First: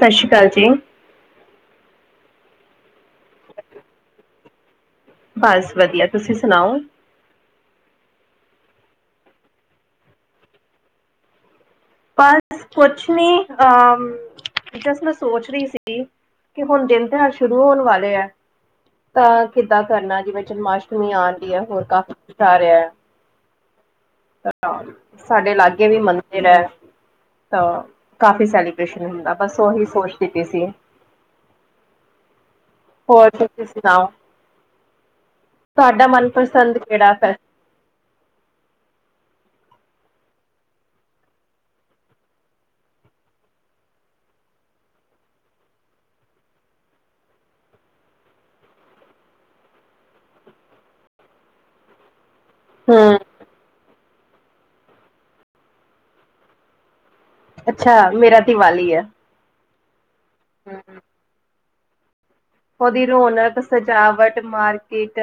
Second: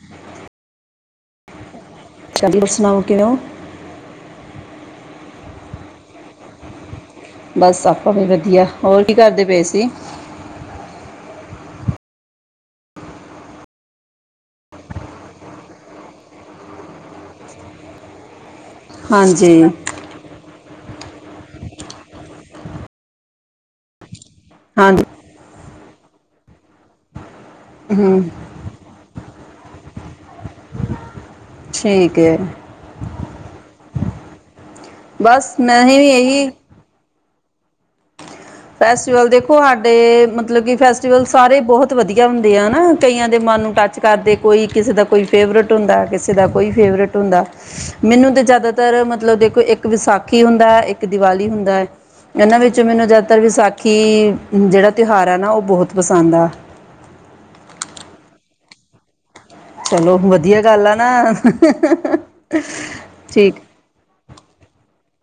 ਸਤਿ ਸ਼੍ਰੀ ਅਕਾਲ ਜੀ। ਚੱਲੋ, ਸੁਣਾਓ ਕਿਵੇਂ ਹੋ? ਬਸ ਵਧੀਆਂ ਤੁਸੀਂ ਸੁਣਾਓ ਬਸ ਆਪਾ ਵਧੀਆ ਹੋਰ ਕੀ ਕਰਦੇ ਪਏ ਸੀ। ਬਸ ਕੁਛ ਨੀ ਅਹ ਜਿਸ ਮੈਂ ਸੋਚ ਰਹੀ ਸੀ। ਕਿ ਹੁਣ ਦਿਨ ਤਿਉਹਾਰ ਸ਼ੁਰੂ ਹੋਣ ਵਾਲੇ ਆ ਤਾਂ ਹਾਂਜੀ ਕਿੱਦਾਂ ਕਰਨਾ ਜਿਵੇਂ ਜਨਮਾਸ਼ਟਮੀ ਆ ਰਹੀ ਹੈ ਹੋਰ ਕਾਫੀ ਕੁਛ ਆ ਰਿਹਾ ਹੈ। ਹਾਂਜੀ ਸਾਡੇ ਲਾਗੇ ਵੀ ਮੰਦਿਰ ਹੈ ਤਾਂ ਹੂੰ ਕਾਫੀ ਸੈਲੀ ਕ੍ਰਿਸ਼ਨ ਹੁੰਦਾ ਬਸ ਉਹੀ ਸੋਚ ਕੀਤੀ ਸੀ। ਠੀਕ ਹੈ। ਹੋਰ ਤੁਸੀਂ ਸੁਣਾਓ ਬਸ ਮੈਂ ਵੀ ਤੁਹਾਡਾ ਇਹੀ ਮਨਪਸੰਦ ਕਿਹੜਾ ਫੈਸ ਫੈਸਟੀਵਲ ਦੇਖੋ ਸਾਡੇ ਮਤਲਬ ਕਿ ਫੈਸਟੀਵਲ ਸਾਰੇ ਬਹੁਤ ਵਧੀਆ ਹੁੰਦੇ ਆ ਹਨ ਨਾ ਕਈਆਂ ਦੇ ਮਨ ਨੂੰ ਟੱਚ ਕਰਦੇ ਕੋਈ ਕਿਸੇ ਦਾ ਕੋਈ ਫੇਵਰਟ ਹੁੰਦਾ ਕਿਸੇ ਦਾ ਕੋਈ ਫੇਵਰਟ ਹੁੰਦਾ। ਮੈਨੂੰ ਤਾਂ ਜ਼ਿਆਦਾਤਰ ਮਤਲਬ ਦੇਖੋ ਇੱਕ ਵਿਸਾਖੀ ਹੁੰਦਾ ਹੈ ਇੱਕ ਦੀਵਾਲੀ ਹੁੰਦਾ ਹੈ। ਇਹਨਾਂ ਵਿੱਚ ਮੈਨੂੰ ਹੂੰ ਜ਼ਿਆਦਾਤਰ ਵਿਸਾਖੀ ਜਿਹੜਾ ਤਿਉਹਾਰ ਆ ਨਾ ਉਹ ਬਹੁਤ ਪਸੰਦ ਆ। ਅੱਛਾ ਮੇਰਾ ਦੀਵਾਲੀ ਆ। ਚਲੋ ਵਧੀਆ ਗੱਲ ਆ ਨਾ। ਉਹਦੀ ਰੌਣਕ ਠੀਕ ਸਜਾਵਟ ਮਾਰਕੀਟ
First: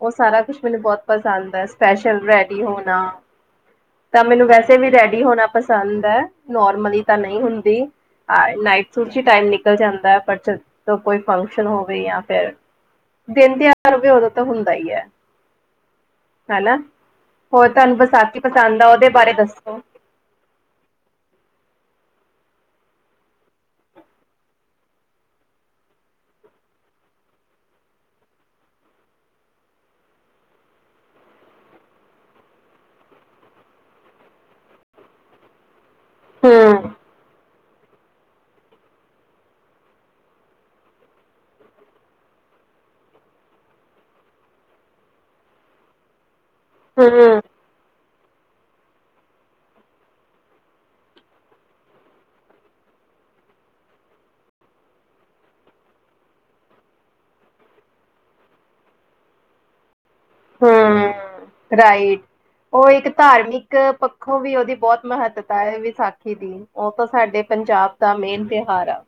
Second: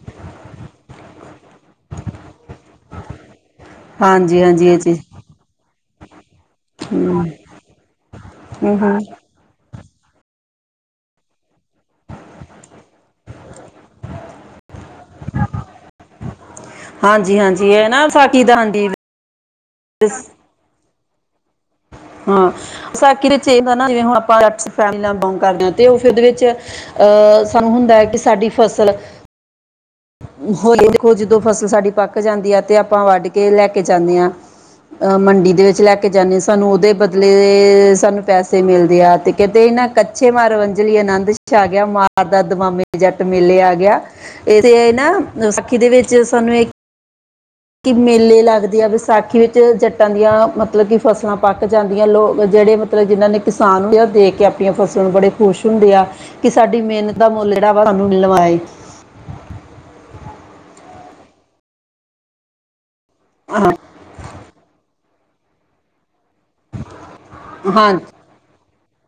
ਉਹ ਸਾਰਾ ਕੁੱਛ ਮੈਨੂੰ ਬਹੁਤ ਪਸੰਦ ਆ ਸਪੈਸ਼ਲ ਰੈਡੀ ਹੋਣਾ। ਤਾਂ ਹਾਂਜੀ ਮੈਨੂੰ ਹਾਂਜੀ ਵੈਸੇ ਇਹ ਵੀ ਚੀਜ਼ ਰੈਡੀ ਹੋਣਾ ਪਸੰਦ ਹੈ। ਨੋਰਮਲੀ ਤਾਂ ਨਹੀਂ ਹੁੰਦੀ। ਹੂੰ ਨਾਈਟ ਹੂੰ ਸੂਟ ਟਾਈਮ ਨਿਕਲ ਜਾਂਦਾ ਪਰ ਜਦ ਕੋਈ ਫੰਕਸ਼ਨ ਫ ਹੋਵੇ ਜਾਂ ਫਿਰ ਦਿਨ ਤਿਉਹਾਰ ਹੋਵੇ ਉਦੋ ਤਾਂ ਹੁੰਦਾ ਹੀ ਹੈ। ਹਨਾ ਹਾਂਜੀ ਹੋਰ ਹਾਂਜੀ ਇਹ ਤੁਹਾਨੂੰ ਵਿਸਾਖੀ ਪਸੰਦ ਆ ਉਹਦੇ ਬਾਰੇ ਦੱਸੋ। ਦਸ [unintelligible] ਹਾਂ ਵਿਸਾਕੀ ਵਿੱਚ ਇਹ ਹ ਜਿਵੇਂ ਹੁ ਆਪਾਂ ਫੈਮਿਲੀ ਬਿਲੋਂਗ ਕਰਦੇ ਹਾਂ ਤੇ ਉਹ ਫਿਰ ਉਹਦੇ ਵਿੱਚ ਅਹ ਸਾਨੂੰ ਹੁੰਦਾ ਹੈ। ਕਿ ਸਾਡੀ ਫ਼ਸਲ ਹੋ ਦੇਖੋ ਜਦੋਂ ਫ਼ਸਲ ਸਾਡੀ ਪੱਕ ਜਾਂਦੀ ਆ ਤੇ ਆਪਾਂ ਵੱਢ ਕੇ ਲੈ ਕੇ ਜਾਂਦੇ ਹਾਂ। ਅਹ ਮੰਡੀ ਦੇ ਵਿੱਚ ਲੈ ਕੇ ਜਾਂਦੇ ਹਾਂ ਸਾਨੂੰ ਹੂੰ ਉਹਦੇ ਬਦਲੇ ਤੇ ਸਾਨੂੰ ਪੈਸੇ ਮਿਲਦੇ ਆ ਤੇ ਕਿੰਤੇ ਇਹਨਾਂ ਕਛੇ ਮਾਰ ਵੰਝਲੀ ਆਨੰਦ ਛ ਆ ਗਿਆ ਮ ਦਾ ਦਮਮੇ ਜੱਟ ਮੇਲੇ ਆ ਗਿਆ ਇਥੇ ਨਾ ਵਿਸਾਖੀ ਦੇ ਵਿੱਚ ਸਾਨੂੰ ਇਹ ਹੂੰ ਕਿ ਮੇਲੇ ਲੱਗਦੇ ਆ ਵਿਸਾਖੀ ਵਿੱਚ ਜੱਟਾਂ ਦੀਆਂ ਮਤਲਬ ਕਿ ਫਸਲਾਂ ਪੱਕ ਜਾਂਦੀਆਂ ਲੋਕ ਜਿਹੜੇ ਮਤਲਬ ਜਿਹਨਾਂ ਨੇ ਕਿਸਾਨ ਦੇਖ ਕੇ ਆਪਣੀਆਂ ਫਸਲਾਂ ਨੂੰ ਬੜੇ ਖੁਸ਼ ਹੁੰਦੇ ਆ ਕਿ ਸਾਡੀ ਮਿਹਨਤ ਦਾ ਮੁੱਲ ਜਿਹੜਾ ਵਾ ਸਾਨੂੰ ਮਿਲਣ ਵਾਲਾ ਹੀ। ਹਾਂ ਰਾਈਟ ਉਹ ਇੱਕ ਹਾਂ ਧਾਰਮਿਕ ਪੱਖੋਂ ਵੀ ਉਹਦੀ ਬਹੁਤ ਮਹੱਤਤਾ ਹੈ ਵੀਖ ਉਹ ਤਾਂ ਸਾਡੇ ਹਾਂ ਪੰਜਾਬ ਦਾ ਮੇਨ ਤਿਉਹਾਰ ਆ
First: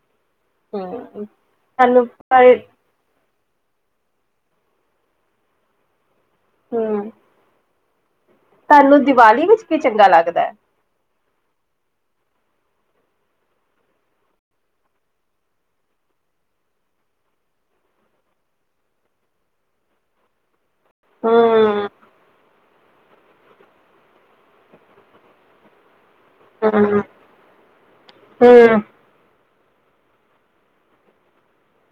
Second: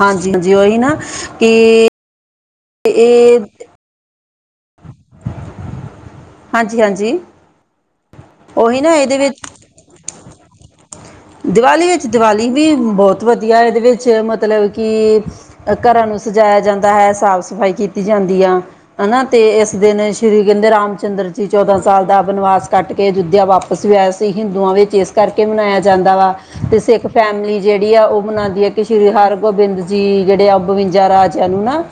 ਹਾਂਜੀ ਹਾਂਜੀ ਉਓਹੀ ਹੂੰ ਨਾ ਕਿ ਤੁਹਾਨੂੰ ਪਰ ਅਤੇ ਇਹ ਹਾਂਜੀ ਹੂੰ ਹਾਂਜੀ ਉਹੀ ਨਾ ਤੁਹਾਨੂੰ ਇਹਦੇ ਦੀਵਾਲੀ ਵਿੱਚ ਕੀ ਚੰਗਾ ਲੱਗਦਾ ਹੈ ਦੀਵਾਲੀ ਵਿੱਚ ਦੀਵਾਲੀ ਵੀ ਬਹੁਤ ਵਧੀਆ ਇਹਦੇ ਵਿੱਚ ਮਤਲਬ ਕਿ ਘਰਾਂ ਨੂੰ ਸਜਾਇਆ ਜਾਂਦਾ ਹੈ ਸਾਫ਼ ਸਫ਼ਾਈ ਕੀਤੀ ਜਾਂਦੀ ਆ ਹਨਾ ਤੇ ਇਸ ਦਿਨ ਸ਼੍ਰੀ ਕਹਿੰਦੇ ਰਾਮ ਰਾਮ ਚੰਦਰ ਜੀ ਚੌਦਾਂ ਹੂੰ ਸਾਲ ਦਾ ਬਨਵਾਸ ਕੱਟ ਕੇ ਅਯੁੋਧਿਆ ਵਾਪਸ ਵੀ ਆਇਆ ਸੀ ਹਿੰਦੂਆਂ ਵਿੱਚ ਇਸ ਕਰਕੇ ਮਨਾਇਆ ਜਾਂਦਾ ਵਾ ਤੇ ਹੂੰ ਸਿੱਖ ਫੈਮਿਲੀ ਜਿਹੜੀ ਆ ਉਹ ਮਨਾਉਂਦੀ ਆ ਹੂੰ ਕਿ ਸ਼੍ਰੀ ਹਰ ਗੋਬਿੰਦ ਜੀ ਜਿਹੜੇ ਆ ਬਵੰਜਾ ਰਾਜਿਆਂ ਨੂੰ ਨਾ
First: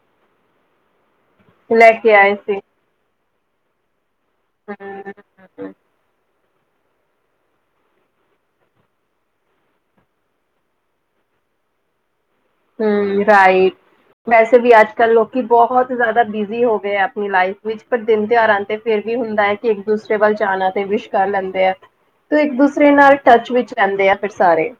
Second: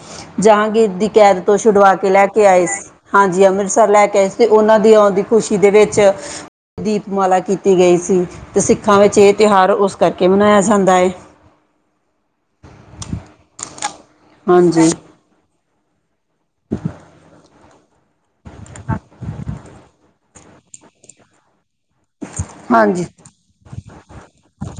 ਜਹਾਂਗੀਰ ਦੀ ਕੈਦ ਤੋਂ ਛੁਡਵਾ ਕੇ ਲੈ ਕੇ ਆਏ ਸ ਹਾਂਜੀ ਅੰਮ੍ਰਿਤਸਰ ਲੈ ਕੇ ਆਏ ਸੀ ਤੇ ਉਹਨਾਂ ਦੀ ਆਉਂਦੀ ਖ਼ੁਸ਼ੀ ਦੇ ਹੂੰ ਵਿੱਚ ਦੀਪਮਾਲਾ ਕੀਤੀ ਗਈ ਸੀ ਅਤੇ ਸਿੱਖਾਂ ਵਿੱਚ ਇਹ ਤਿਉਹਾਰ ਉਸ ਕਰਕੇ ਮਨਾਇਆ ਜਾਂਦਾ ਹੈ ਹੂੰਮ ਰਾਈਟ ਵੈਸੇ ਵੀ ਹਾਂਜੀ ਅੱਜ ਕੱਲ ਲੋਕੀ ਬਹੁਤ ਜ਼ਿਆਦਾ ਬਿਜ਼ੀ ਹੋ ਗਏ ਆਪਣੀ ਲਾਈਫ ਵਿੱਚ ਪਰ ਦਿਨ ਤਿਉਹਾਰਾਂ ਤੇ ਫੇਿਰ ਵੀ ਹੁੰਦਾ ਹੈ ਕਿ ਇੱਕ ਦੂਸਰੇ ਵੱਲ ਜਾਣਾ ਤੇ ਵਿਸ਼ ਕਰ ਲੈਂਦੇ ਆ ਇੱਕ ਦੂਸਰੇ ਹਾਂਜੀ ਨਾਲ ਟੱਚ ਵਿੱਚ ਰਹਿੰਦੇ ਆ ਫਿਰ ਸਾਰੇ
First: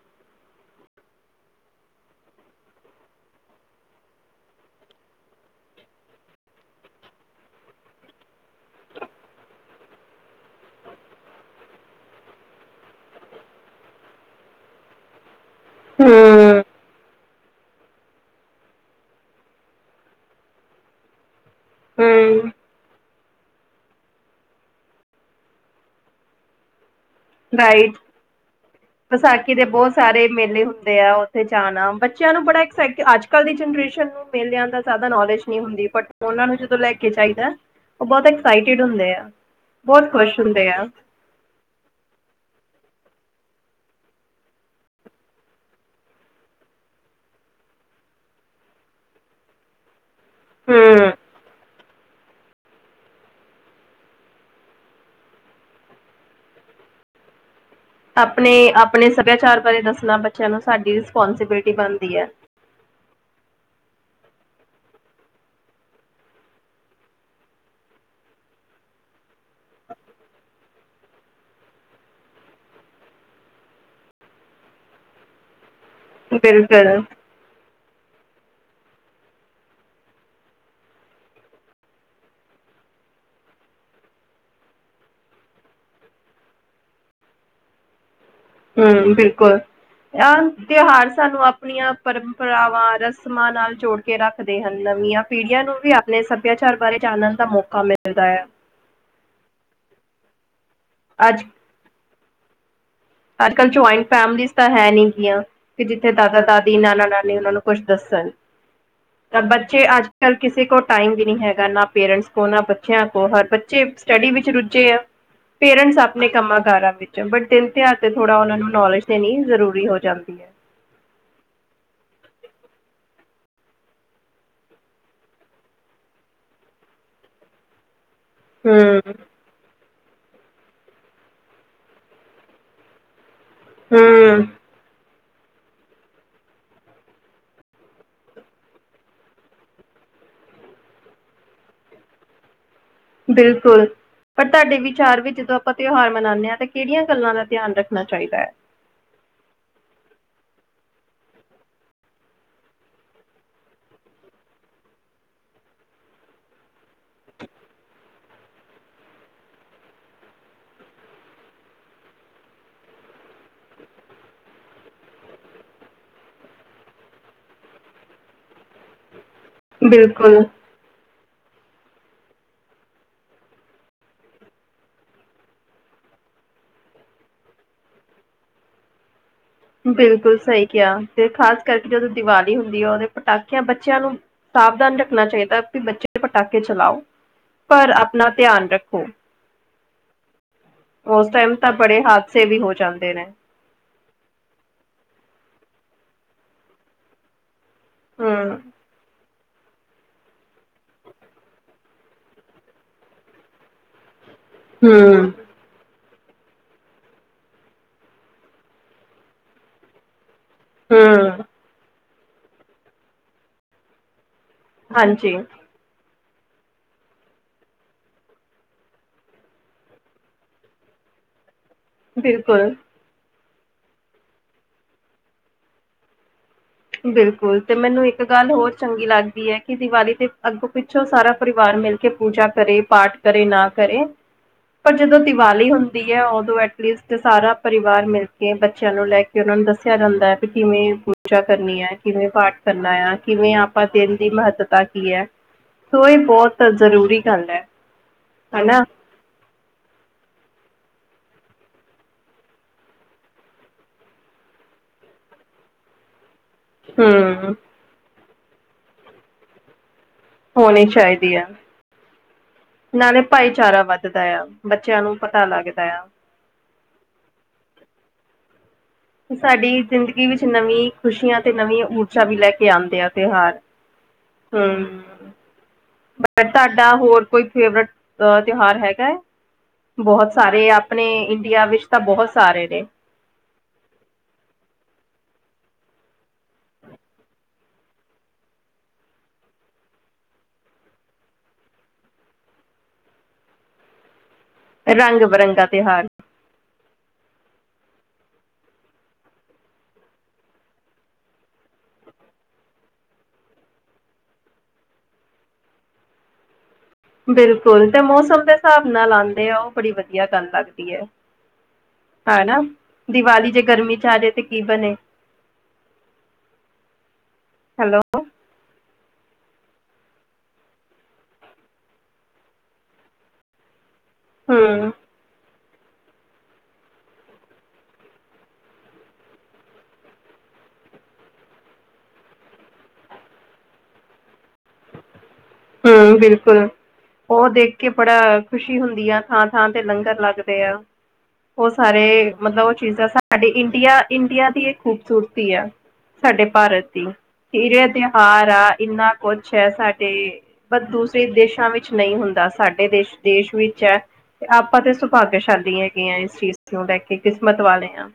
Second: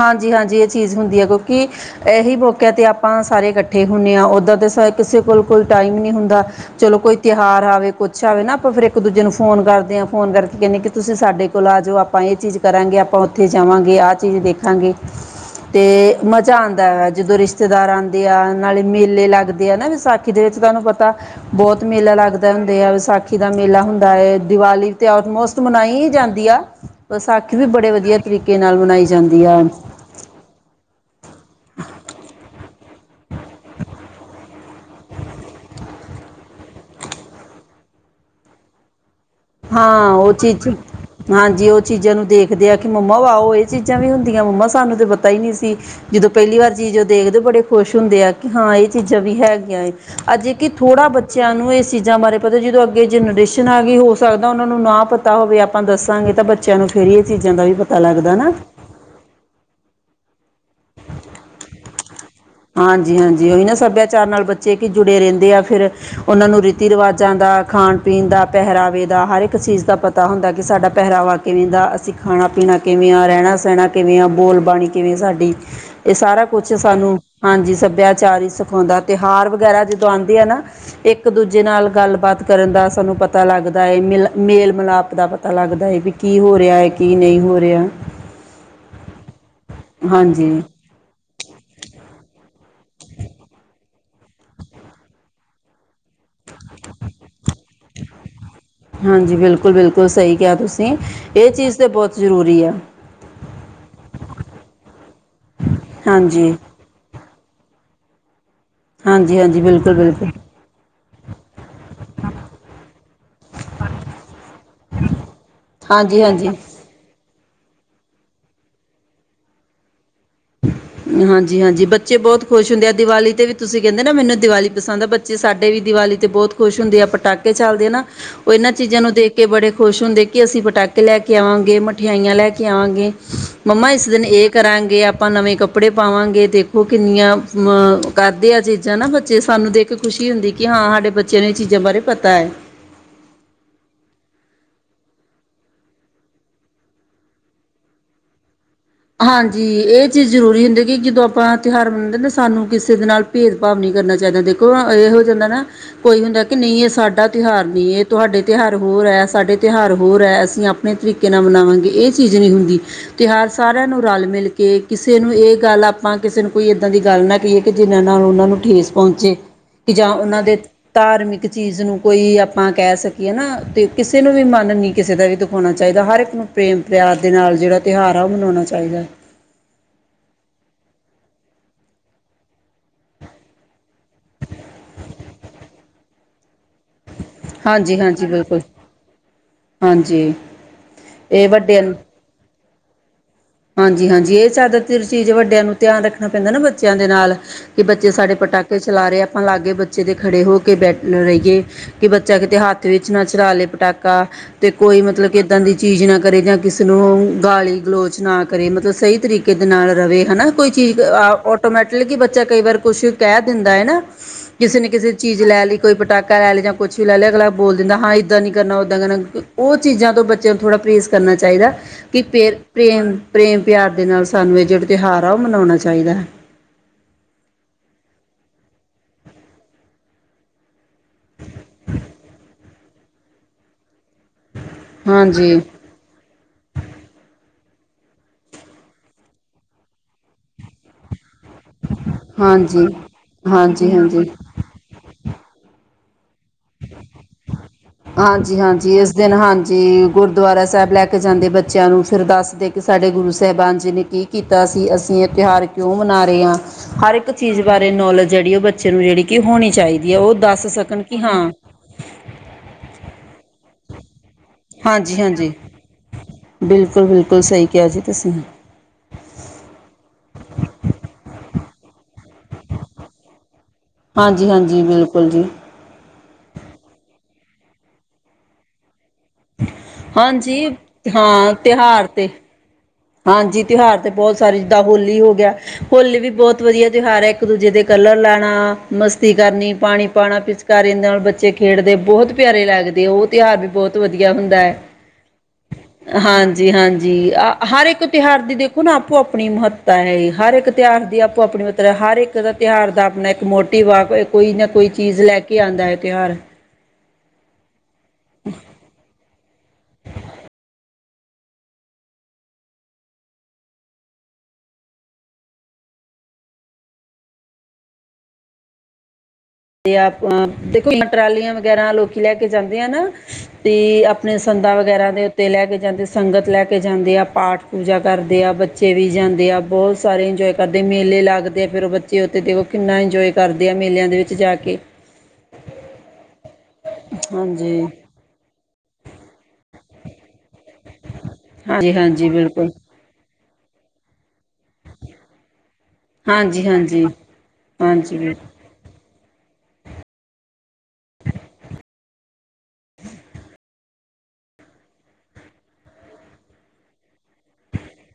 ਹਾਂਜੀ ਹਾਂਜੀ ਇਹ ਚੀਜ਼ ਹੁੰਦੀ ਹੈ ਕਿਉਂਕਿ ਇਹੀ ਮੌਕਿਆ ਤੇ ਆਪਾਂ ਸਾਰੇ ਇਕੱਠੇ ਹੁੰਦੇ ਹਾਂ ਓਦਾਂ ਤੇ ਕਿਸੇ ਕੋਲ ਕੋਈ ਟਾਈਮ ਨਹੀਂ ਹੁੰਦਾ ਚਲੋ ਕੋਈ ਤਿਉਾਰ ਆਵੇ ਕੁਛ ਆਵੇ ਨਾ ਆਪਾਂ ਫਿਰ ਇੱਕ ਦੂਜੇ ਨੂੰ ਫੋਨ ਕਰਦੇ ਹਾਂ ਫੋਨ ਕਰਕੇ ਕਹਿੰਦੇ ਕਿ ਤੁਸੀਂ ਸਾਡੇ ਕੋਲ ਆ ਜਾਓ ਆਪਾਂ ਇਹ ਚੀਜ਼ ਕਰਾਂਗੇ ਆਪਾਂ ਉੱਥੇ ਜਾਵਾਂਗੇ ਆਹ ਚੀਜ਼ ਦੇਖਾਂਗੇ ਅਤੇ ਮਜ਼ਾ ਹੂੰ। ਆਂਦਾ ਜਦੋਂ ਰਿਸ਼ਤੇ ਰਿਸ਼ਤੇਦਾਰ ਆਉਂਦੇ ਆ ਨਾਲੇ ਮੇਲੇ ਲੱਗਦੇ ਆ ਨਾ ਵਿਸਾਖੀ ਦੇ ਵਿੱਚ ਤੁਹਾਨੂੰ ਪਤਾ ਬਹੁਤ ਮੇਲਾ ਹੂੰ, ਲੱਗਦਾ ਹੁੰਦੇ ਆ ਵਿਸਾਖੀ ਦਾ ਮੇਲਾ ਹੁੰਦਾ ਦੀਵਾਲੀ ਤੇ ਆਲਮੋਸਟ ਮਨਾਈ ਹੀ ਜਾਂਦੀ ਆ ਵਿਸਾਖੀ ਵੀ ਬੜੇ ਰਾਈਟ। ਵਧੀਆ ਤਰੀਕੇ ਨਾਲ ਬਨਾਈ ਵਿਸਾਖੀ ਦੇ ਬਹੁਤ ਸਾਰੇ ਮੇਲੇ ਹੁੰਦੇ ਆ ਉੱਥੇ ਜਾਣਾ ਬੱਚਿਆਂ ਨੂੰ ਬੜਾ ਅੱਜ ਕੱਲ੍ਹ ਦੀ ਜਨਰੇਸ਼ਨ ਨੂੰ ਮੇਲਿਆਂ ਦਾ ਜ਼ਿਆਦਾ ਨੌਲੇਜ ਨਹੀਂ ਹੁੰਦੀ ਬਟ ਉਹਨਾਂ ਨੂੰ ਜਦੋਂ ਲੈ ਕੇ ਚਾਹੀਦਾ ਉਹ ਬਹੁਤ ਐਕਸਾਈਟਿਡ ਹੁੰਦੇ ਆ ਬਹੁਤ ਹਾਂ ਉਹ ਖੁਸ਼ ਚੀਜ਼ ਹੁੰਦੇ ਚ ਆ। ਹਾਂਜੀ ਉਹ ਚੀਜ਼ਾਂ ਨੂੰ ਦੇਖਦੇ ਆ ਕਿ ਮੰਮਾ ਵਾਹੋ ਇਹ ਚੀਜ਼ਾਂ ਵੀ ਹੁੰਦੀਆਂ ਮੰਮਾ ਸਾਨੂੰ ਤਾਂ ਪਤਾ ਹੀ ਨਹੀਂ ਸੀ ਜਦੋਂ ਪਹਿਲੀ ਵਾਰ ਚੀਜ਼ ਉਹ ਦੇਖਦੇ ਬੜੇ ਖੁਸ਼ ਹੁੰਦੇ ਆ ਕਿ ਹਾਂ ਇਹ ਚੀਜ਼ਾਂ ਵੀ ਹੈਗੀਆਂ ਅੱਜੇ ਕਿ ਥੋੜਾ ਹੂੰ। ਬੱਚਿਆਂ ਨੂੰ ਇਹ ਚੀਜ਼ਾਂ ਬਾਰੇ ਪਤਾ ਜਦੋਂ ਅੱਗੇ ਜਨਰੇਸ਼ਨ ਆ ਗਈ ਹੋ ਸਕਦਾ ਉਹਨਾਂ ਨੂੰ ਨਾ ਪਤਾ ਹੋਵੇ ਆਪਾਂ ਦੱਸਾਂਗੇ ਤਾਂ ਬੱਚਿਆਂ ਨੂੰ ਫੇਰ ਇਹ ਚੀਜ਼ਾਂ ਦਾ ਵੀ ਪਤਾ ਲੱਗਦਾ ਆਪਣੇ ਨਾ ਆਪਣੇ ਸਭਿਆਚਾਰ ਬਾਰੇ ਦੱਸਣਾ ਬੱਚਿਆਂ ਨੂੰ ਸਾਡੀ ਰਿਸਪੋਂਸੀਬਿਲਿਟੀ ਬਣਦੀ ਹੈ ਹਾਂਜੀ ਹਾਂਜੀ ਉਹੀ ਨਾ ਸੱਭਿਆਚਾਰ ਨਾਲ ਬੱਚੇ ਕਿ ਜੁੜੇ ਰਹਿੰਦੇ ਆ ਫਿਰ ਉਹਨਾਂ ਨੂੰ ਰੀਤੀ ਰਿਵਾਜਾਂ ਦਾ ਖਾਣ ਪੀਣ ਦਾ ਪਹਿਰਾਵੇ ਦਾ ਹਰ ਇੱਕ ਚੀਜ਼ ਦਾ ਪਤਾ ਪਤਾ ਹੁੰਦਾ ਕਿ ਸਾਡਾ ਪਹਿਰਾਵਾ ਕਿਵੇਂ ਦਾ ਅਸੀਂ ਖਾਣਾ ਪੀਣਾ ਕਿਵੇਂ ਆ ਰਹਿਣਾ ਸਹਿਣਾ ਕਿਵੇਂ ਆ ਬੋਲਬਣੀ ਕਿਵੇਂ ਸਾਡੀ ਇਹ ਸਾਰਾ ਕੁਛ ਬਿਲਕੁਲ ਸਾਨੂੰ ਹਾਂਜੀ ਸੱਭਿਆਚਾਰ ਹੀ ਸਿਖਾਉਂਦਾ ਤਿਉਹਾਰ ਵਗੈਰਾ ਜਦੋਂ ਆਉਂਦੇ ਆ ਨਾ ਇੱਕ ਦੂਜੇ ਨਾਲ ਗੱਲਬਾਤ ਕਰਨ ਦਾ ਸਾਨੂੰ ਪਤਾ ਲੱਗਦਾ ਹੈ ਮਿਲ ਮੇਲ ਮਿਲਾਪ ਦਾ ਪਤਾ ਲੱਗਦਾ ਹੈ ਵੀ ਕੀ ਹੋ ਰਿਹਾ ਹੈ ਕੀ ਨਹੀਂ ਹੋ ਰਿਹਾ ਹਮ ਬਿਲਕੁਲ ਆਹ ਹਾਂਜੀ ਤਿਉਹਾਰ ਸਾਨੂੰ ਆਪਣੀਆਂ ਪਰੰਪਰਾਵਾਂ ਰਸਮਾਂ ਨਾਲ ਜੋੜ ਰੱਖਦੇ ਹਨ ਨਵੀਆਂ ਪੀੜੀਆਂ ਨੂੰ ਵੀ ਆਪਣੇ ਸੱਭਿਆਚਾਰ ਬਾਰੇ ਜਾਣਨ ਦਾ ਮੌਕਾ ਮਿਲਦਾ ਹੈ ਹਾਂਜੀ ਬਿਲਕੁਲ ਬਿਲਕੁਲ ਸਹੀ ਕਿਹਾ ਤੁਸੀਂ ਅੱਜ ਇਹ ਚੀਜ਼ ਤਾਂ ਬਹੁਤ ਜ਼ਰੂਰੀ ਆ ਅੱਜ ਕੱਲ੍ਹ ਜੁਆਇੰਟ ਫੈਮਲੀਜ਼ ਤਾਂ ਹੈ ਨੀ ਗੀਆਂ ਕਿ ਜਿੱਥੇ ਦਾਦਾ ਹਾਂਜੀ ਦਾਦੀ ਨਾਨਾ ਨਾਨੀ ਉਹਨਾਂ ਨੂੰ ਕੁੱਛ ਦੱਸਣ ਹਾਂਜੀ ਤਾਂ ਹਾਂਜੀ ਬੱਚੇ ਬਿਲਕੁਲ ਅੱਜ ਬਿਲਕੁਲ ਕੱਲ੍ਹ ਕਿਸੇ ਕੋ ਟਾਈਮ ਵੀ ਨਹੀਂ ਹੈਗਾ ਨਾ ਪੇਰੈਂਟਸ ਕੋ ਨਾ ਬੱਚਿਆਂ ਕੋ ਹਰ ਬੱਚੇ ਸਟੱਡੀ ਵਿੱਚ ਰੁੱਝੇ ਆ ਪੇਰੈਂਟਸ ਹਾਂਜੀ ਆਪਣੇ ਹਾਂਜੀ ਕੰਮਾਂ ਕਾਰਾਂ ਵਿੱਚ ਬਟਨ ਿਆਾਰ ਤੇ ਥੋੜਾ ਉਹਨਾ ਨੂੰ ਨੌਲੇਜ ਦੇਣੀ ਜ਼ਰੂਰੀ ਹੋ ਜਾਂਦੀ ਹੈ ਹ ਹਾਂਜੀ ਹਾਂਜੀ ਬੱਚੇ ਬਹੁਤ ਖੁਸ਼ ਹੁੰਦੇ ਆ ਦਿਵਾਲੀ 'ਤੇ ਵੀ ਤੁਸੀਂ ਕਹਿੰਦੇ ਨਾ ਮੈਨੂੰ ਦਿਵਾਲੀ ਪਸੰਦ ਆ ਬੱਚੇ ਸਾਡੇ ਵੀ ਦੀਵਾਲੀ 'ਤੇ ਬਹੁਤ ਖੁਸ਼ ਹੁੰਦੇ ਆ ਪਟਾਕੇ ਚੱਲਦੇ ਆ ਨਾ ਉਹ ਇਹਨਾਂ ਚੀਜ਼ਾਂ ਨੂੰ ਹੂੰ, ਦੇਖ ਕੇ ਬੜੇ ਖੁਸ਼ ਹੁੰਦੇ ਕਿ ਅਸੀਂ ਪਟਾਕੇ ਲੈ ਕੇ ਆਵਾਂਗੇ ਮਠਿਆਈਆਂ ਲੈ ਕੇ ਆਵਾਂਗੇ ਮੰਮਾ ਇਸ ਦਿਨ ਹੂੰ, ਇਹ ਕਰਾਂਗੇ ਆਪਾਂ ਆਪਾਂ ਨਵੇਂ ਕੱਪੜੇ ਪਾਵਾਂਗੇ ਦੇਖੋ ਕਿੰਨੀਆਂ ਅ ਕਰਦੇ ਆ ਚੀਜ਼ਾਂ ਨਾ ਬੱਚੇ ਸਾਨੂੰ ਦੇਖ ਖੁਸ਼ੀ ਹੁੰਦੀ ਕਿ ਹਾਂ ਸਾਡੇ ਬੱਚਿਆਂ ਨੂੰ ਇਹ ਚੀਜ਼ਾਂ ਬਾਰੇ ਪਤਾ ਹੈ ਬਿਲਕੁਲ ਪਰ ਤੁਹਾਡੇ ਵਿਚਾਰ ਵੀ ਜਦੋਂ ਆਪਾਂ ਤਿਉਹਾਰ ਮਨਾਉਂਦੇ ਹਾਂ ਤਾਂ ਕਿਹੜੀਆਂ ਗੱਲਾਂ ਦਾ ਧਿਆਨ ਰੱਖਣਾ ਚਾਹੀਦਾ ਹੈ ਹਾਂਜੀ ਇਹ ਚੀਜ਼ ਜ਼ਰੂਰੀ ਹੁੰਦੀ ਕਿ ਜਦੋਂ ਆਪਾਂ ਤਿਉਹਾਰ ਮਨਾਉਂਦੇ ਨਾ ਸਾਨੂੰ ਕਿਸੇ ਦੇ ਨਾਲ ਭੇਦ ਭਾਵ ਨਹੀਂ ਕਰਨਾ ਚਾਹੀਦਾ ਦੇਖੋ ਇਹ ਹੋ ਜਾਂਦਾ ਨਾ ਕੋਈ ਹੁੰਦਾ ਕਿ ਨਹੀਂ ਇਹ ਸਾਡਾ ਤਿਉਹਾਰ ਨਹੀਂ ਇਹ ਤੁਹਾਡੇ ਤਿਉਹਾਰ ਹੋਰ ਹੈ ਸਾਡੇ ਤਿਉਹਾਰ ਹੋਰ ਹੈ ਅਸੀਂ ਆਪਣੇ ਤਰੀਕੇ ਨਾਲ ਮਨਾਵਾਂਗੇ ਇਹ ਚੀਜ਼ ਨਹੀਂ ਹੁੰਦੀ ਤਿਉਹਾਰ ਸਾਰਿਆਂ ਨੂੰ ਰਲ ਮਿਲ ਕੇ ਕਿਸੇ ਨੂੰ ਇਹ ਗੱਲ ਆਪਾਂ ਕਿਸੇ ਨੂੰ ਕੋਈ ਇੱਦਾਂ ਦੀ ਗੱਲ ਨਾ ਕਹੀਏ ਕਿ ਜਿਨ੍ਹਾਂ ਨਾਲ ਉਹਨਾਂ ਨੂੰ ਠੇਸ ਪਹੁੰਚੇ ਕਿ ਜਾਂ ਉਹਨਾਂ ਬਿਲਕੁਲ, ਦੇ ਧਾਰਮਿਕ ਚੀਜ਼ ਨੂੰ ਕੋਈ ਆਪਾਂ ਕਹਿ ਸਕੀਏ ਨਾ ਤੇ ਕਿਸੇ ਨੂੰ ਵੀ ਮਨ ਨੀ ਕਿਸੇ ਦਾ ਵੀ ਹੋਣਾ ਚਾਹੀਦਾ ਹਰ ਇੱਕ ਨੂੰ ਪ੍ਰੇਮ ਪਿਆਰ ਦੇ ਨਾਲ ਜਿਹੜਾ ਤਿਉਹਾਰ ਆ ਉਹ ਮਨਾਉਣਾ ਚਾਹੀਦਾ ਬਿਲਕੁਲ ਸਹੀ ਕਿਹਾ ਤੇ ਖਾਸ ਕਰਕੇ ਜਦੋਂ ਦੀਵਾਲੀ ਹੁੰਦੀ ਆ ਉਹਦੇ ਪਟਾਕਿਆਂ ਬੱਚਿਆਂ ਨੂੰ ਸਾਵਧਾਨ ਰੱਖਣਾ ਚਾਹੀਦਾ ਵੀ ਬੱਚੇ ਪਟਾਕੇ ਚਲਾਓ ਪਰ ਹਾਂਜੀ-ਹਾਂਜੀ ਆਪਣਾ ਬਿਲਕੁਲ ਧਿਆਨ ਰੱਖੋ ਹਾਂਜੀ ਉਸ ਇਹ ਟਾਈਮ ਤਾਂ ਵੱਡਿਆਂ ਬੜੇ ਹਾਦਸੇ ਵੀ ਹੋ ਜਾਂਦੇ ਨੇ ਹਾਂਜੀ ਹਾਂਜੀ ਇਹ ਜ਼ਿਆਦਾਤਰ ਚੀਜ਼ ਵੱਡਿਆਂ ਨੂੰ ਧਿਆਨ ਰੱਖਣਾ ਪੈਂਦਾ ਨਾ ਬੱਚਿਆਂ ਦੇ ਨਾਲ ਕਿ ਬੱਚੇ ਹੂੰ ਸਾਡੇ ਪਟਾਕੇ ਚਲਾ ਰਹੇ ਆਪਾਂ ਲਾਗੇ ਬੱਚੇ ਦੇਤੇ ਖੜ੍ਹੇ ਹੋ ਕੇ ਬੈਠ ਰਹੀਏ ਕਿ ਬੱਚਾ ਕਿਤੇ ਹੱਥ ਵਿੱਚ ਨਾ ਚਰਾਾ ਲਏ ਪਟਾਕਾ ਅਤੇ ਕੋਈ ਹੂੰ ਮਤਲਬ ਕਿ ਇੱਦਾਂ ਦੀ ਚੀਜ਼ ਨਾ ਕਰੇ ਜਾਂ ਕਿਸੇ ਨੂੰ ਗਾਲੀ ਗਲੋਚ ਨਾ ਕਰੇ ਮਤਲਬ ਸਹੀ ਤਰੀਕੇ ਦੇ ਨਾਲ ਰਹੇ ਹਨਾ ਕੋਈ ਚੀਜ਼ ਹੂੰ ਆਟੋਮੈਟ ਬੱਚਾ ਕਈ ਵਾਰ ਕੁਛ ਕਹਿ ਦਿੰਦਾ ਹੈ ਨਾ ਕਿਸੇ ਨਾ ਕਿਸੇ ਹਾਂਜੀ ਚੀਜ਼ ਲੈ ਲਈ ਕੋਈ ਪਟਾਕਾ ਲੈ ਲੈ ਜਾਂ ਕੁਛ ਵੀ ਲੈ ਲ ਅਗਲੱਗ ਬੋਲ ਦਿੰ ਹਾਂ ੱਦਾਂ ਨੀ ਕਰਨਾ ੱਦਾਂ ਕਰਨਾ ਉਹ ਚੀਜ਼ਾਂ ਤੋਂ ਬੱਚਿਆਂ ਨੂੰ ਥੋੜਾ ਪ੍ਰੇਸ ਕਰਨਾ ਚਾਹੀਦਾ ਕਿੇ ਬਿਲਕੁਲ ਪ੍ਰੇਮ ਪ੍ਰੇਮ ਪਿਆਰ ਦੇ ਨਾਲ ਸਾਨੂੰ ਇਹ ਜਿਹੜਾ ਤਿਉਹਾਰ ਆ ਉਹ ਮਨਾਉਣਾ ਚਾਹੀਦਾ ਹੈ ਬਿਲਕੁਲ ਤੇ ਮੈਨੂੰ ਇੱਕ ਗੱਲ ਹੋਰ ਚੰਗੀ ਲੱਗਦੀ ਹੈ ਕਿ ਦੀਵਾਲੀ ਦੇ ਅੱਗੋਂ ਪਿੱਛੋਂ ਸਾਰਾ ਪਰਿਵਾਰ ਮਿਲ ਕੇ ਪੂਜਾ ਕਰੇ ਪਾਠ ਕਰੇ ਨਾ ਕਰੇ ਹ ਪਰ ਜਦੋਂ ਦੀਵਾਲੀ ਹੁੰਦੀ ਉਦੋਂ ਐਟਲੀਸਟ ਸਾਰਾ ਪਰਿਵਾਰ ਮਿਲ ਕੇ ਬੱਚਿਆਂ ਨੂੰ ਲੈ ਕੇ ਉਹਨਾਂ ਨੂੰ ਦੱਸਿਆ ਜਾਂਦਾ ਹੈ ਵੀ ਕਿਵੇਂ ਪੂਜਾ ਕਰਨੀ ਹੈ ਕਿਵੇਂ ਪਾਠ ਹਾਂਜੀ ਕਰਨਾ ਆ ਕਿਵੇਂ ਆਪਾਂ ਹਾਂਜੀ ਦਿਨ ਹਾਂਜੀ ਦੀ ਮਹੱਤਤਾ ਕੀ ਹੈ ਸੋ ਇਹ ਬਹੁਤ ਜ਼ਰੂਰੀ ਗੱਲ ਹੈ ਹਾਂਜੀ ਹਨਾ ਹਾਂਜੀ ਇਸ ਦਿਨ ਹਾਂਜੀ ਗੁਰਦੁਆਰਾ ਸਾਹਿਬ ਲੈ ਕੇ ਜਾਂਦੇ ਬੱਚਿਆਂ ਨੂੰ ਫਿਰ ਦੱਸਦੇ ਕਿ ਸਾਡੇ ਗੁਰੂ ਸਾਹਿਬਾਨ ਜਿ ਨੇ ਕਿ ਕੀਤਾ ਸੀ ਅਸੀਂ ਇਹ ਤਿਉਹਾਰ ਕਿਉਂ ਮਨਾ ਰਹੇ ਹਾਂ ਹਰ ਇੱਕ ਹੂੰ ਚੀਜ਼ ਬਾਰੇ ਨੌਲੇਜ ਜਿਹੜੀ ਉਹ ਬੱਚੇ ਨੂੰ ਜਿਹੜੀ ਕਿ ਹੋਣੀ ਚਾਹੀਦੀ ਐ, ਉਹ ਦੱਸ ਸਕਣ ਕਿ ਦੀ ਹਾਂ ਆ ਨਾਲੇ ਭਾਈਚਾਰਾ ਵੱਧਦਾ ਆ, ਬੱਚਿਆਂ ਨੂੰ ਹਾਂਜੀ ਪਤਾ ਹਾਂਜੀ ਲੱਗਦਾ ਆ। ਬਿਲਕੁਲ ਬਿਲਕੁਲ, ਸਹੀ ਕਿਹਾ ਜੀ ਤੁਸੀਂ। ਸਾਡੀ ਜ਼ਿੰਦਗੀ ਵਿੱਚ ਨਵੀਂ ਖੁਸ਼ੀਆਂ ਤੇ ਨਵੀਂ ਊਰਜਾ ਵੀ ਲੈ ਕੇ ਆਂਦੇ ਆ ਤਿਉਹਾਰ। ਹਾਂਜੀ, ਹਾਂਜੀ, ਹਮ ਬਿਲਕੁਲ ਜੀ। ਤੁਹਾਡਾ ਹੋਰ ਕੋਈ ਫੇਵਰੇਟ ਤਿਉਹਾਰ ਹੈਗਾ ਐ? ਬੋਹਤ ਸਾਰੇ, ਹਾਂਜੀ ਆਪਣੇ ਹਾਂ ਇੰਡੀਆ ਵਿੱਚ ਤਾਂ ਤਿਉਹਾਰ ਤੇ ਬੋਹਤ ਸਾਰੇ ਨੇਂ। ਹਾਂਜੀ ਤਿਉਹਾਰ ਤੇ ਬੋਤ ਸਾਰੇ ਜਿੱਦਾਂ ਹੋਲੀ ਹੋ ਗਿਆ। ਹੋਲੀ ਵੀ ਬੋਤ ਵਧੀਆ ਤਿਉਹਾਰ ਐ, ਇਕ ਦੂਜੇ ਦੇ ਕਲਰ ਲਾਣਾ, ਮਸਤੀ ਕਰਨੀ, ਪਾਣੀ ਪਾਣਾ, ਪਿਚ ਕਾਰੇ ਨਾਲ ਬੱਚੇ ਖੇਡਦੇ ਬੋਹਤ ਪਿਆਰੇ ਲੱਗਦੇ। ਓ ਤਿਉਹਾਰ ਵੀ ਬੋਤ ਵਧੀਆ ਹੁੰਦਾ ਐ। ਰੰਗ-ਬਿਰੰਗਾ ਤਿਉਹਾਰ। ਹਾਂਜੀ, ਹਾਂਜੀ ਆ। ਹਰ ਏਕ ਤਿਉਹਾਰ ਦੀ ਦੇਖੋ ਨਾਂ ਆਪੋ-ਆਪਣੀ ਮਹੱਤਤਾ ਏ, ਹਰ ਏਕ ਤਿਉਹਾਰ ਦੀ ਆਪੋ-ਆਪਣੀ ਮਹੱਤਤਾ ਹਰ ਏਕ ਦਾ ਤਿਉਹਾਰ ਦਾ ਆਪਣਾ ਇੱਕ ਮੋਟਿਵ ਆ। ਕੋਈ ਨਾਂ ਕੋਈ ਚੀਜ਼ ਲੈ ਕੇ ਆਂਦਾ ਏ ਤਿਉਹਾਰ। ਬਿਲਕੁਲ, ਤੇ ਮੌਸਮ ਦੇ ਸਾਬ ਨਾਲ ਆਂਦੇ ਆ, ਓ ਬੜੀ ਵਧੀਆ ਗੱਲ ਲੱਗਦੀ ਐ। ਹਨਾਂ। ਦੀਵਾਲੀ ਜੇ ਗਰਮੀ ਚ ਆਜੇ ਤੇ ਕੀ ਬਣੇ? ਹੈਲੋ ਤੇ ਆਪਾਂ, ਦੇਖੋ ਟਰਾਲੀਆਂ ਵਗੈਰਾ ਲੋਕੀ ਲੈ ਕੇ ਜਾਂਦੇ ਆ ਨਾਂ ਤੇ ਆਪ ਪਣੇ ਸੰਦਾਂ ਹਮ ਵਗੈਰਾ ਦੇ ਤੇ ਲੈ ਕੇ ਜਾਂਦੇ ਸੰਗਤ ਲੈ ਕੇ ਜਾਂਦੇ ਆ, ਪਾਠ-ਪੂਜਾ ਕਰਦੇ ਆ ਬੱਚੇ ਵੀ ਜਾਂਦੇ ਆ, ਬੋਤ ਸਾਰੇ ਇੰਜੋਏ ਕਰਦੇ ਮੇਲੇ ਲੱਗਦੇ ਆ ਫਿਰ ਉਹ ਬੱਚੇ ਉੱਥੇ ਦੇਖੋ ਕਿੰਨਾ ਇੰਜੋਏ ਕਰਦੇ ਆ, ਮੇਲਿਆਂ ਦੇ ਵਿੱਚ ਜਾ ਕੇ। ਹਂ ਬਿਲਕੁਲ, ਉਹ ਹਾਂਜੀ ਦੇਖ ਕੇ ਬੜਾ, ਖੁਸ਼ੀ ਹੁੰਦੀ ਆ ਥਾਂਥਾਂ ਤੇ ਲੰਗਰ ਲੱਗ [unintelligible] ਉਹ ਹਾਂਜੀ ਹਾਂਜੀ ਸਾਰੇ ਮਤਲਬ ਬਿਲਕੁਲ ਉਹ ਚੀਜ਼ਾਂ ਸਾ ਸਾਡੇ ਇੰਡੀਆ, ਇੰਡੀਆ ਦੀ ਇਹ ਖੂਬਸੂਰਤੀ ਆ। ਸਾਡੇ ਹਾਂਜੀ ਭਾਰਤ ਹਾਂਜੀ ਦੀ, ਇਰੈ ਹਾਂਜੀ ਬਿਲਕੁਲ ਤਿਉਹਾਰ ਆ ਇੰਨਾ ਕੁਛ ਐ ਸਾਡੇ ਪਰ ਦੂਸਰੇ ਦੇਸ਼ਾਂ ਵਿੱਚ ਨਈਂ ਹੁੰਦਾ, ਸਾਡੇ ਦੇਸ਼, ਦੇਸ਼ ਵਿੱਚ ਐ। ਤੇ ਆਪਾਂ ਤੇ ਸੁਭਾਗੇਸ਼ਾਲੀ ਹੈਗੇ ਆਂ ਇਸ ਚੀਜ਼ ਨੂੰ ਲੈ ਕੇ, ਕਿਸਮਤ ਵਾਲੇ ਆਂ।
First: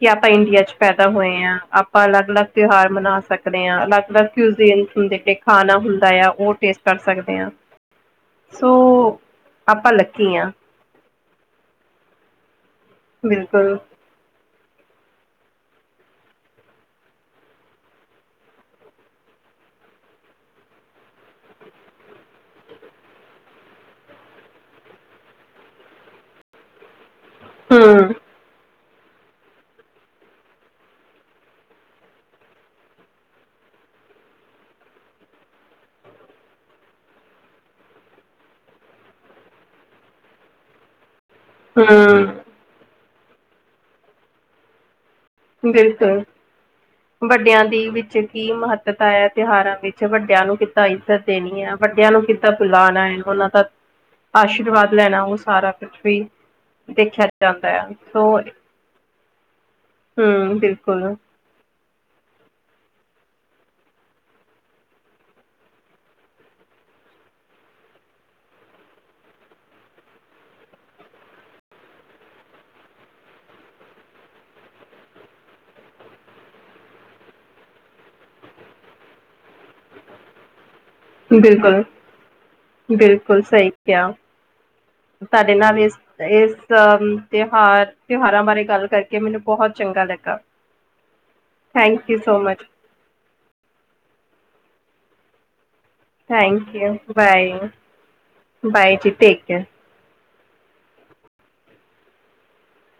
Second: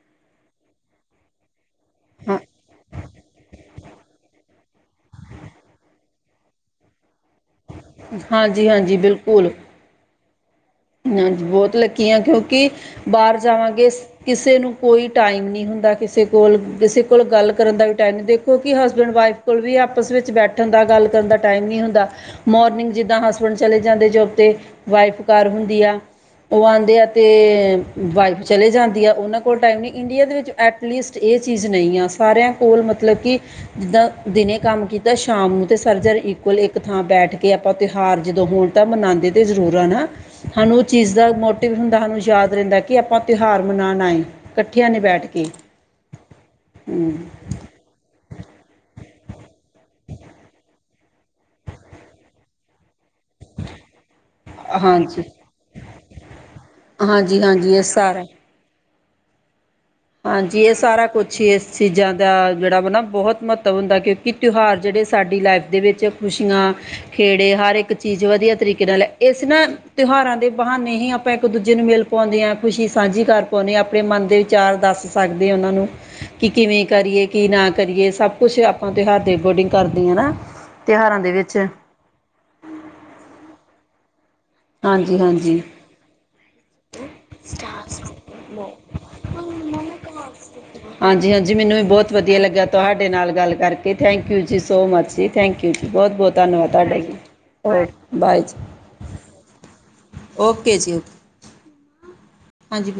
ਕੀ ਆਪਾਂ ਇੰਡੀਆ ਚ ਪੈਦਾ ਹੋਏ ਆਂ। ਆਪ ਆਪਾਂ ਹਾਂ ਅਲੱਗ-ਅਲੱਗ ਤਿਉਹਾਰ ਮਨਾਂ ਸਕਨੇ ਹਾਂ। ਅਲੱਗ-ਅਲੱਗ ਕੂਜੀ਼ਨ ਹੁੰਦੇ ਨੇਂ, ਖਾਣਾ ਹੁੰਦਾ ਆ ਓ ਟੇਸਟ ਕਰ ਸਕਦੇ ਹਾਂ। ਹਾਂਜੀ ਸੋ ਹਾਂਜੀ ਆਪਾਂ ਲੱਕੀ ਆਂ। ਹਂ, ਬੋਤ ਲਕੀ ਆਂ, ਕਿਉਂਕਿ ਬਾਰ ਬਿਲਕੁਲ ਜਾਵਾਂਗੇ ਕਿਸੇ ਨੂੰ ਕੋਈ ਟਾਈਮ ਨੀਂ ਹੁੰਦਾ। ਕਿਸੇ ਕੋਲ ਕਿਸੇ ਕੋਲ ਗੱਲ ਕਰਨ ਦਾ ਵੀ ਟਾਈਮ ਨਈਂ ਦੇਖੋ ਕਿ ਹਸਬੈਂਡ ਵਾਈਫ ਕੋਲ ਵੀ ਆਪਸ ਵਿੱਚ ਬੈਠਣ ਦਾ ਗੱਲ ਕਰਨ ਦਾ ਟਾਈਮ ਨੀਂ ਹੁੰਦਾ। ਮੋਰਨਿੰਗ ਜਿੱਦਾਂ ਹਸਬੈਂਡ ਚਲੇ ਜਾਂਦੇ ਜੋਬ ਤੇ ਵਾਈਫ ਘਰ ਹੁੰ ਦੀ ਆ। ਓ ਆਦੇ ਆ ਤੇ ਵਾਈਫ ਚਲੇ ਜਾਂਦੀ ਆ ਔਨਾਂ ਕੋਲ ਟਾਈਮ ਨੀਂ। ਇੰਡੀਆ ਦੇ ਵਿੱਚ ਐਟਲੀਸਟ ਏਹ ਚੀਜ਼ ਨਈਂ ਆ, ਸਾਰੇਆਂ ਕੋਲ ਮਤਲਬ ਕਿ ਜਿੱਦਾਂ ਦਿਨੇ ਕੰਮ ਕੀਤਾ ਸ਼ਾਮ ਨੂੰ ਤੇ ਸਰਜਰ ਇਕੁਅਲ ਏਕ ਥਾਂ ਬੈਠ ਕੇ ਆਪਾਂ ਤਿਉਹਾਰ ਜਦੋਂ ਹੋਣ ਤਾਂ ਮਨਾਂਦੇ ਤੇ ਜ਼ਰੂਰ ਆ ਨਾਂ। ਸਾਨੂੰ ਓ ਚੀਜ਼ ਦਾ ਮੋਟਿਵ ਹੁੰਦਾ ਸਾਨੂੰ ਹੂੰ-ਹੂੰ ਯਾਦ ਰਹਿੰਦਾ ਕਿ ਆਪਾਂ ਤਿਉਹਾਰ ਮਨਾਣ ਆਏ ਕੱਠਿਆਂ ਨੇਂ ਬੈਠ ਕੇ ਬਿਲਕੁਲ। ਹਮ ਵੱਡਿਆਂ ਦੀ ਵਿੱਚ ਕੀ ਮਹੱਤਤਾ ਏ, ਤਿਉਹਾਰਾਂ ਵਿੱਚ ਵੱਡਿਆਂ ਨੂੰ ਕਿੱਦਾਂ ਇੱਜਤ ਦੇਣੀ ਆ, ਵੱਡਿਆਂ ਨੂੰ ਕਿੱਦਾਂ ਬੁਲਾਣਾ ਐ। ਓਨਾਂ ਦਾ ਆਸ਼ੀਰਵਾਦ ਹਾਂਜੀ ਲੈਣਾ ਓ ਸਾਰਾ ਕੁਛ ਵੀ। ਦੇਖਿਆ ਹਾਂਜੀ ਜਾਂਦਾ ਹਾਂਜੀ ਐ ਇਹ ਸਾਰਾ ਸੋ ਹਮ ਹਾਂਜੀ ਏ ਸਾਰਾ ਬਿਲਕੁਲ ਕੁਛ। ਛੇ ਏਸ ਚੀਜ਼ਾਂ ਦਾ ਜੇਹੜਾ ਵਾ ਨਾਂ ਬੋਹਤ ਮਹੱਤਵ ਹੁੰਦਾ ਕਿਉਂਕਿ ਤਿਉਹਾਰ ਜੇੜੇ ਸਾਡੀ ਲਾਈਫ ਦੇ ਵਿੱਚ ਖੁਸ਼ੀਆਂ ਖੇੜੇ ਹਰ ਏਕ ਚੀਜ਼ ਵਧੀਆ ਤਰੀਕੇ ਨਾਲ ਏਸ ਨਾਂ ਤਿਉਹਾਰਾਂ ਦੇ ਬਹਾਨੇ ਹੀ ਆ ਆਪਾਂ ਇੱਕ ਦੂਜੇ ਨੂੰ ਮਿਲ ਪਾਉਂਦੇ ਆਂ, ਖੁਸ਼ੀ ਸਾਂਝੀ ਕਰ ਪਾਉਂਨੇ ਆਂ, ਅਪਣੇ ਮਨ ਦੇ ਵਿਚਾਰ ਦੱਸ ਸਕਦੇ ਓਨਾਂ ਨੂੰ। ਕਿ ਕਿਵੇਂ ਕਰੀਏ ਕਿ ਨਾਂ ਕਰੀਏ। ਸਭ ਕੁਛ ਆਪਾਂ ਤਿਉਹਾਰ ਦੇ ਅਕੋਡਿੰਗ ਕਰਦੇ ਹਾਂ ਨਾਂ। ਬਿਲਕੁਲ, ਬਿਲਕੁਲ ਸਹੀ ਕਿਆ। ਹਾਂਜੀ ਤਾਡੇ ਹਾਂਜੀ ਨਾਲ ਏਸ, ਏਸ ਤਿਉਹਾਰ ਤਿਉਹਾਰਾਂ ਬਾਰੇ ਗੱਲ ਕਰਕੇ ਕੇ ਮੈਨੂੰ ਬਹੋਤ ਚੰਗਾ ਲੱਗਾ। ਹਾਂਜੀ ਹਾਂਜੀ ਮੈਨੂੰ ਵੀ ਥੈਂਕ ਬੋਤ ਯੂ ਵਧੀਆ ਸੋ ਮਚ ਲੱਗਾ ਤੁਹਾਡੇ ਨਾਲ ਗੱਲ ਕਰਕੇ ਥੈਂਕ ਯੂ ਜੀ ਸੋ ਮਚ ਜੀ। ਥੈਂਕ ਯੂ ਜੀ ਬੋਤ ਬੋਤ ਧੰਨਵਾਦ ਥੈਂਕ ਯੂ ਤਾਡਾ ਜੀ। ਬਾਏ ਬਾਏ ਜੀ। ਬਾਏ ਜੀ ਟੇਕ ਕੇਅਰ ਓਕੇ ਜੀ। ਹਾਂਜੀ